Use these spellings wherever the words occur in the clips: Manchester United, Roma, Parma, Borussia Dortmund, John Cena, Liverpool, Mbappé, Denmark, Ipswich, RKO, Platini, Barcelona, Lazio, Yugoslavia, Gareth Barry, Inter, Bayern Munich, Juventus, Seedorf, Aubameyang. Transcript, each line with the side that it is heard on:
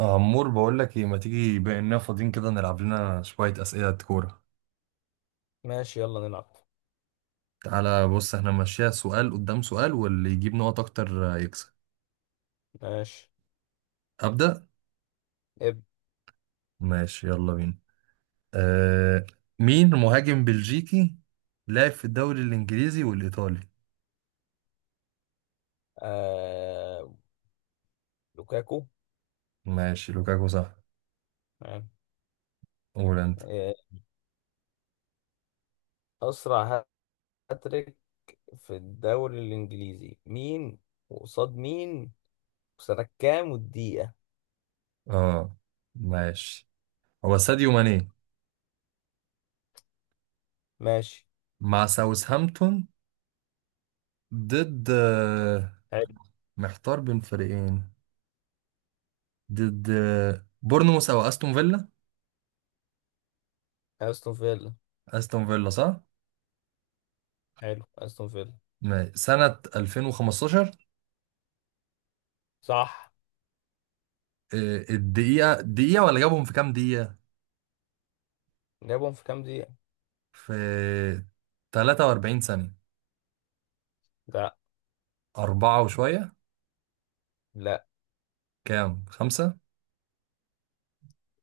right: عمور بقول لك ايه؟ ما تيجي بما اننا فاضيين كده نلعب لنا شويه اسئله كوره.
left: ماشي، يلا نلعب.
right: تعالى بص، احنا ماشيها سؤال قدام سؤال واللي يجيب نقط اكتر يكسب.
left: ماشي.
right: ابدا.
left: ابدأ.
right: ماشي، يلا بينا. آه مين مهاجم بلجيكي لعب في الدوري الانجليزي والايطالي؟
left: آه... لوكاكو.
right: ماشي، لوكاكو صح.
left: تمام.
right: قول انت.
left: آه... أسرع. هاتريك في الدوري الإنجليزي مين، وقصاد مين، وسنة كام والدقيقة؟
right: اه ماشي، هو ساديو ماني
left: ماشي.
right: مع ساوثهامبتون ضد،
left: حلو،
right: محتار بين فريقين، ضد بورنموث او استون فيلا.
left: أستون فيلا.
right: استون فيلا صح.
left: حلو، أستون فيلا
right: سنة 2015.
left: صح.
right: الدقيقة، دقيقة ولا جابهم في كام دقيقة؟
left: جابهم في كام دقيقة؟
right: في 43 ثانية.
left: لا،
right: أربعة وشوية.
left: لا،
right: كام؟ خمسة؟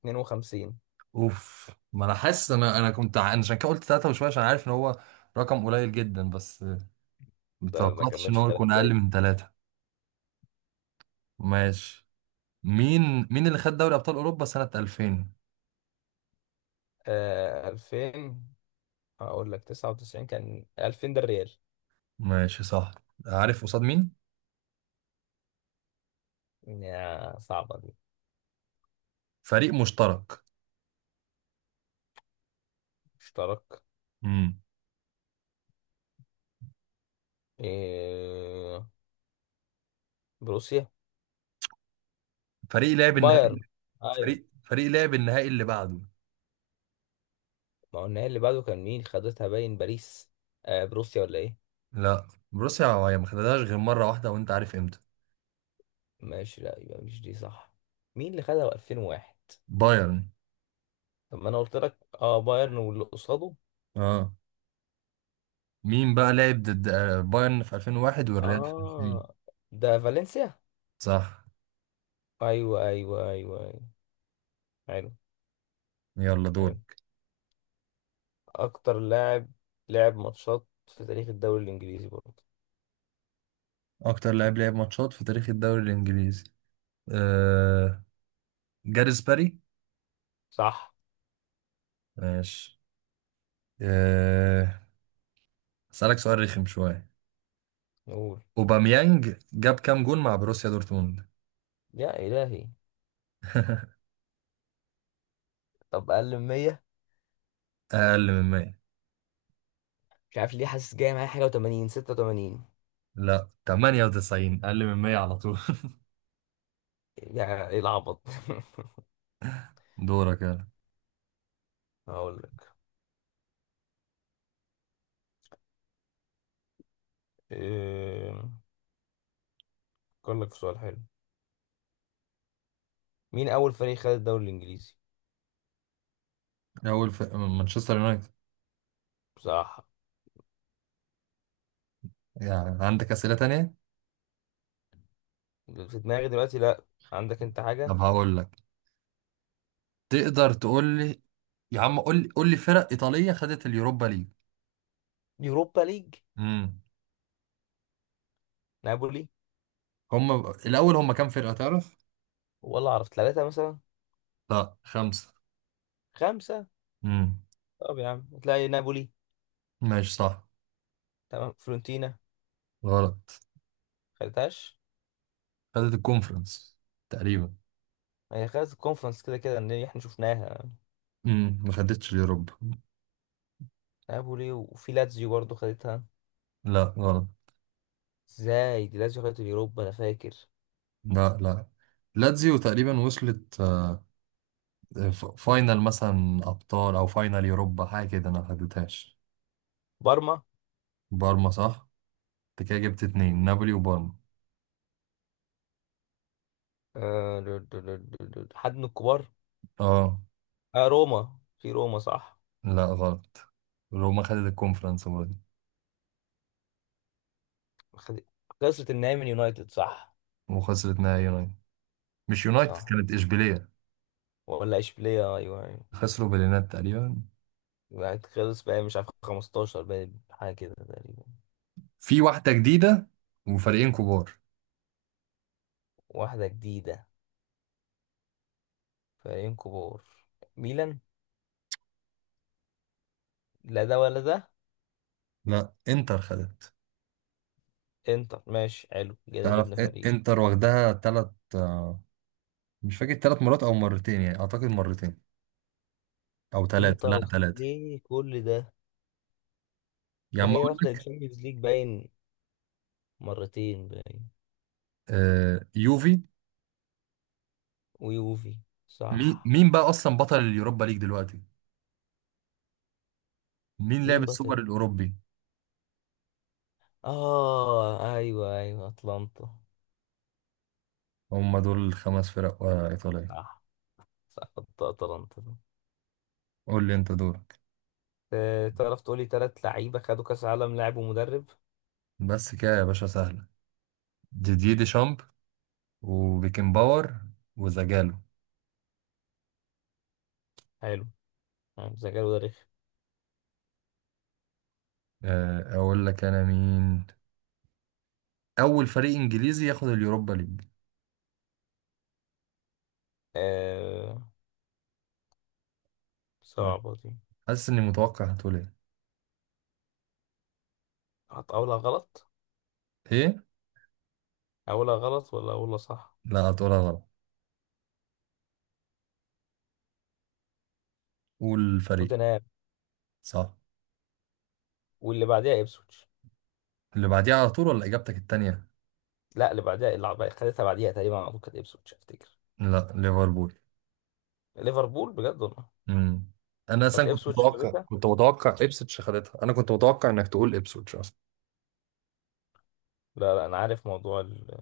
left: 52.
right: أوف، ما أنا حاسس. أنا كنت أنا عشان كده قلت تلاتة وشوية، عشان عارف إن هو رقم قليل جدا، بس
left: ده ما
right: متوقعتش إن
left: كملش
right: هو
left: 3
right: يكون أقل
left: دقايق.
right: من تلاتة. ماشي. مين اللي خد دوري أبطال أوروبا سنة 2000؟
left: 2000. هقول لك 99 كان، 2000 ده الريال.
right: ماشي صح. عارف قصاد مين؟
left: يا صعبة دي.
right: فريق مشترك.
left: اشترك.
right: امم
left: إيه، بروسيا.
right: فريق لعب النهائي.
left: بايرن. ايوه،
right: فريق لعب النهائي اللي بعده.
left: ما هو النهائي اللي بعده كان مين؟ خدتها باين باريس. آه، بروسيا ولا ايه؟
right: لا، بروسيا هي ما خدتهاش غير مرة واحدة، وانت عارف امتى.
left: ماشي، لا، يبقى مش دي صح. مين اللي خدها 2001؟
right: بايرن.
left: طب ما انا قلت لك اه، بايرن واللي قصاده.
right: اه. مين بقى لعب ضد بايرن في 2001 والريال في 2000؟
left: اه، ده فالنسيا.
right: صح.
left: ايوه ايوه ايوه ايوه. حلو.
right: يلا دور.
left: حلو. اكتر لاعب لعب ماتشات في تاريخ الدوري الانجليزي برضه.
right: اكتر لاعب لعب ماتشات في تاريخ الدوري الانجليزي. آه... جاريث باري.
left: صح.
right: ماشي. آه... اسالك سؤال رخم شوية.
left: نقول.
right: اوباميانج جاب كام جون مع بروسيا دورتموند؟
left: يا الهي. طب اقل من 100.
right: اقل من 100.
left: مش عارف ليه، حاسس جاي معايا حاجه، و80، 86.
right: لا 98، اقل من 100 على طول.
left: يا ايه العبط.
right: دورك يلا.
left: هقول لك. إيه... أفكر لك في سؤال حلو. مين أول فريق خد الدوري الإنجليزي؟
right: اول في مانشستر يونايتد.
left: بصراحة،
right: يعني عندك اسئلة تانية؟
left: في دماغي دلوقتي لأ. عندك أنت حاجة؟
right: طب هقول لك، تقدر تقول لي يا عم، قول لي قول لي فرق ايطاليه خدت اليوروبا ليج.
left: يوروبا ليج.
right: امم
left: نابولي.
right: هم الاول هم كام فرقه تعرف؟
left: والله أعرف ثلاثة مثلا.
right: لا خمسه.
left: خمسة.
right: امم
left: طب يا عم تلاقي نابولي.
right: ماشي صح.
left: تمام. فلورنتينا.
right: غلط.
left: خدتهاش.
right: خدت الكونفرنس تقريبا.
left: هي خدت الكونفرنس، كده كده إن إحنا شفناها.
right: ما خدتش اليوروبا.
left: نابولي، وفي لاتزيو برضه خدتها.
right: لا غلط.
left: إزاي؟ دي لاتزيو خدت اليوروبا أنا فاكر.
right: لا، لاتزيو تقريبا وصلت فاينل مثلا ابطال او فاينل يوروبا حاجه كده، انا ما خدتهاش.
left: بارما.
right: بارما صح. انت كده جبت اتنين، نابولي وبارما.
left: آه. حد من الكبار؟
right: اه.
left: آه، روما، في روما صح.
right: لا غلط، روما خدت الكونفرنس برضه.
left: خد... خسرت النهائي من يونايتد صح.
right: وخسرت نهائي يونايتد. مش يونايتد،
left: صح.
right: كانت إشبيلية.
left: ولا اشبيليه، ايوه ايوه.
right: خسروا باليونايتد تقريبا.
left: بعد خلص بقى، مش عارف، 15 بقى حاجه كده تقريبا.
right: في واحدة جديدة وفريقين كبار.
left: واحده جديده. فريقين كبار. ميلان. لا ده ولا ده.
right: لا، انتر خدت.
left: انتر. ماشي حلو، كده
right: تعرف
left: جبنا فريق.
right: انتر واخدها تلات مش فاكر 3 مرات او مرتين، يعني اعتقد مرتين او تلاتة،
left: انتر،
right: لا تلاتة.
left: ليه كل ده؟
right: يا
left: ده
right: عم
left: هي
right: اقول
left: واخده
right: لك
left: الشامبيونز ليج باين، مرتين باين.
right: يوفي.
left: ويوفي.
right: مين
left: صح.
right: مين بقى اصلا بطل اليوروبا ليج دلوقتي؟ مين لعب
left: مين بطل؟
right: السوبر الاوروبي؟
left: اه ايوه ايوه، اتلانتا.
right: هم دول الـ5 فرق ايطالية.
left: صح. صح، اتلانتا.
right: قول لي انت دورك.
left: آه، تعرف تقولي تلات لعيبة خدوا كأس عالم لاعب ومدرب؟
right: بس كده يا باشا، سهلة. ديديer ديشامب، وبيكن باور، وزجالو.
left: حلو. يعني ذكاء وده رخم.
right: اقول لك انا مين اول فريق انجليزي ياخد اليوروبا ليج.
left: آه.
right: لا،
left: صعبة دي.
right: حاسس اني متوقع هتقول ايه.
left: أقولها غلط.
right: ايه.
left: أقولها غلط ولا أقولها صح؟
right: لا هتقولها غلط. قول الفريق.
left: توتنهام.
right: صح.
left: واللي بعديها إبسويتش.
right: اللي بعديها على طول ولا اجابتك التانية؟
left: لا، اللي بعديها، خدتها بعديها تقريبا على طول، كانت إبسويتش أفتكر.
right: لا ليفربول.
left: ليفربول؟ بجد والله.
right: امم انا
left: طب
right: اصلا كنت
left: إبسويتش
right: متوقع،
left: خدتها.
right: كنت متوقع ابسوتش خدتها، انا كنت متوقع انك تقول ابسوتش اصلا.
left: لا لا، أنا عارف موضوع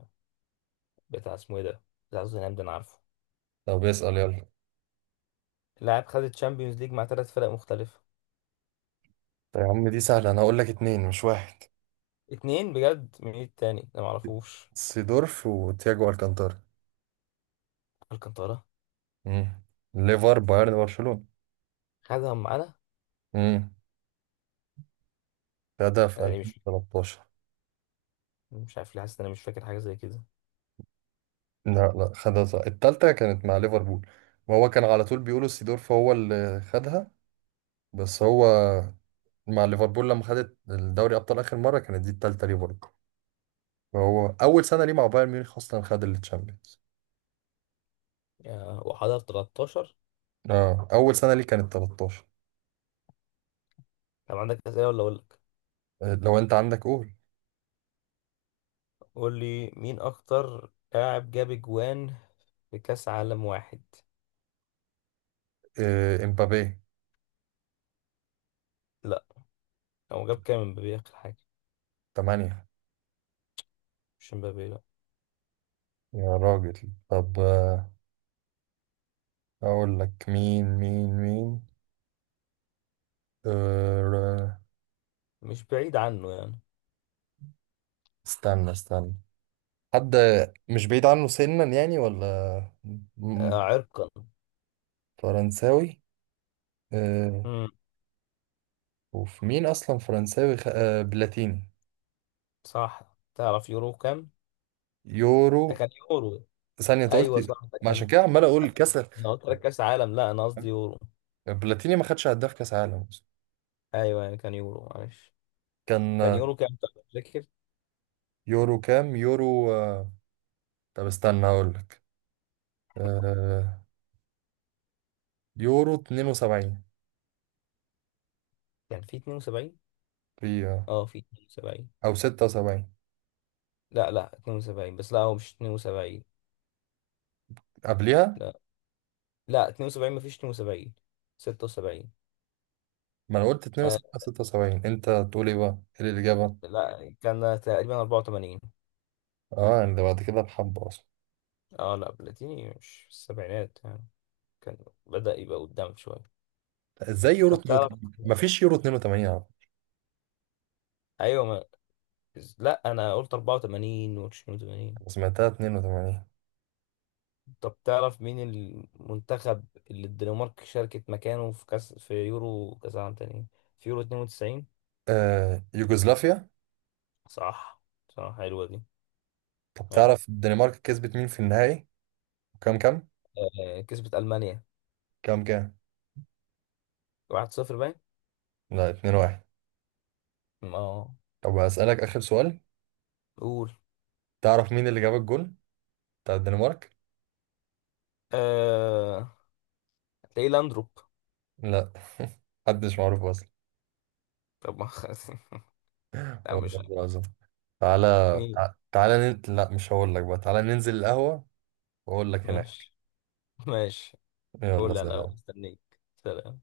left: بتاع اسمه إيه ده، بتاع توتنهام ده أنا عارفه.
right: طب اسال يلا.
left: لاعب خد الشامبيونز ليج مع تلات فرق مختلفة.
right: طيب يا عم دي سهله، انا هقول لك اتنين مش واحد:
left: اتنين؟ بجد؟ مين التاني ده؟ معرفوش.
right: سيدورف وتياجو الكانتارا.
left: الكانتارا.
right: امم ليفر، بايرن، برشلونة.
left: خدهم معانا.
right: مم. خدها في
left: يعني مش
right: 2013.
left: مش عارف ليه، حاسس ان انا مش فاكر حاجه زي كده.
right: لا، خدها صح التالتة كانت مع ليفربول، وهو كان على طول بيقولوا سيدورف هو اللي خدها، بس هو مع ليفربول لما خدت الدوري أبطال آخر مرة كانت دي التالتة ليه برضه، فهو أول سنة ليه مع بايرن ميونخ أصلا خد التشامبيونز.
left: وحضر 13.
right: اه أول سنة ليه كانت 13.
left: طب عندك اسئله ولا اقول لك؟
right: لو أنت عندك قول.
left: قول لي مين اكتر لاعب جاب اجوان في كاس عالم واحد.
right: امبابي.
left: لا. هو جاب كام امبابي اخر حاجه؟
right: 8.
left: مش امبابي، لا.
right: يا راجل، طب أقول لك، مين آه،
left: مش بعيد عنه يعني.
right: استنى استنى. حد مش بعيد عنه سنا يعني ولا م-
left: آه، عرقا.
right: فرنساوي. آه
left: امم.
right: وفي مين اصلا فرنساوي آه بلاتيني.
left: صح، تعرف يورو كام؟
right: يورو.
left: ده كان يورو.
right: ثانية انت قلت.
left: ايوه صح، ده
right: ما عشان
left: كان.
right: كده عمال اقول كسر.
left: انا قلت لك كاس عالم، لا انا قصدي يورو.
right: بلاتيني ما خدش هداف كاس عالم أصلاً.
left: ايوه يعني كان يورو، معلش.
right: كان
left: كان يورو كام طب؟ فاكر؟
right: يورو كام؟ يورو طب استنى هقول لك. آه يورو 72.
left: كان في 72.
right: في
left: اه، في 72.
right: او 76.
left: لا لا، 72 بس، لا هو مش 72.
right: قبلها.
left: لا لا، 72 مفيش 72. 76.
right: ما انا قلت
left: آه
right: 72، 76، انت تقول ايه بقى، ايه الاجابة؟
left: لا، كان تقريبا 84.
right: اه اللي بعد كده بحبة اصلا.
left: اه لا، بلاتيني مش في السبعينات يعني. كان، بدأ يبقى قدام شوية.
right: ازاي يورو
left: طب تعرف؟
right: 82 مفيش، يورو 82 يا عم.
left: ايوه، ما... لا انا قلت 84 و 82.
right: أنا سمعتها 82.
left: طب تعرف مين المنتخب اللي الدنمارك شاركت مكانه في كاس، في يورو كاس عام تاني؟ في يورو 92.
right: يوغوسلافيا.
left: صح. صح، حلوة دي.
right: طب
left: حلو.
right: تعرف الدنمارك كسبت مين في النهائي؟ كام كام؟
left: آه، كسبت ألمانيا
right: كام كام؟
left: 1-0 باين.
right: لا 2 1.
left: اه.
right: طب هسألك آخر سؤال،
left: قول.
right: تعرف مين اللي جاب الجول بتاع الدنمارك؟
left: آه... تلاقيه لاندروب.
right: لا. محدش معروف اصلا.
left: طب ما خلاص. لا مش
right: والله
left: عارف.
right: العظيم. تعالى.
left: مين؟
right: تعالى لا مش هقول لك بقى، تعالى ننزل القهوة واقول لك هناك.
left: ماشي. ماشي.
right: يلا
left: قول، لا لا
right: سلام.
left: استنيك. سلام.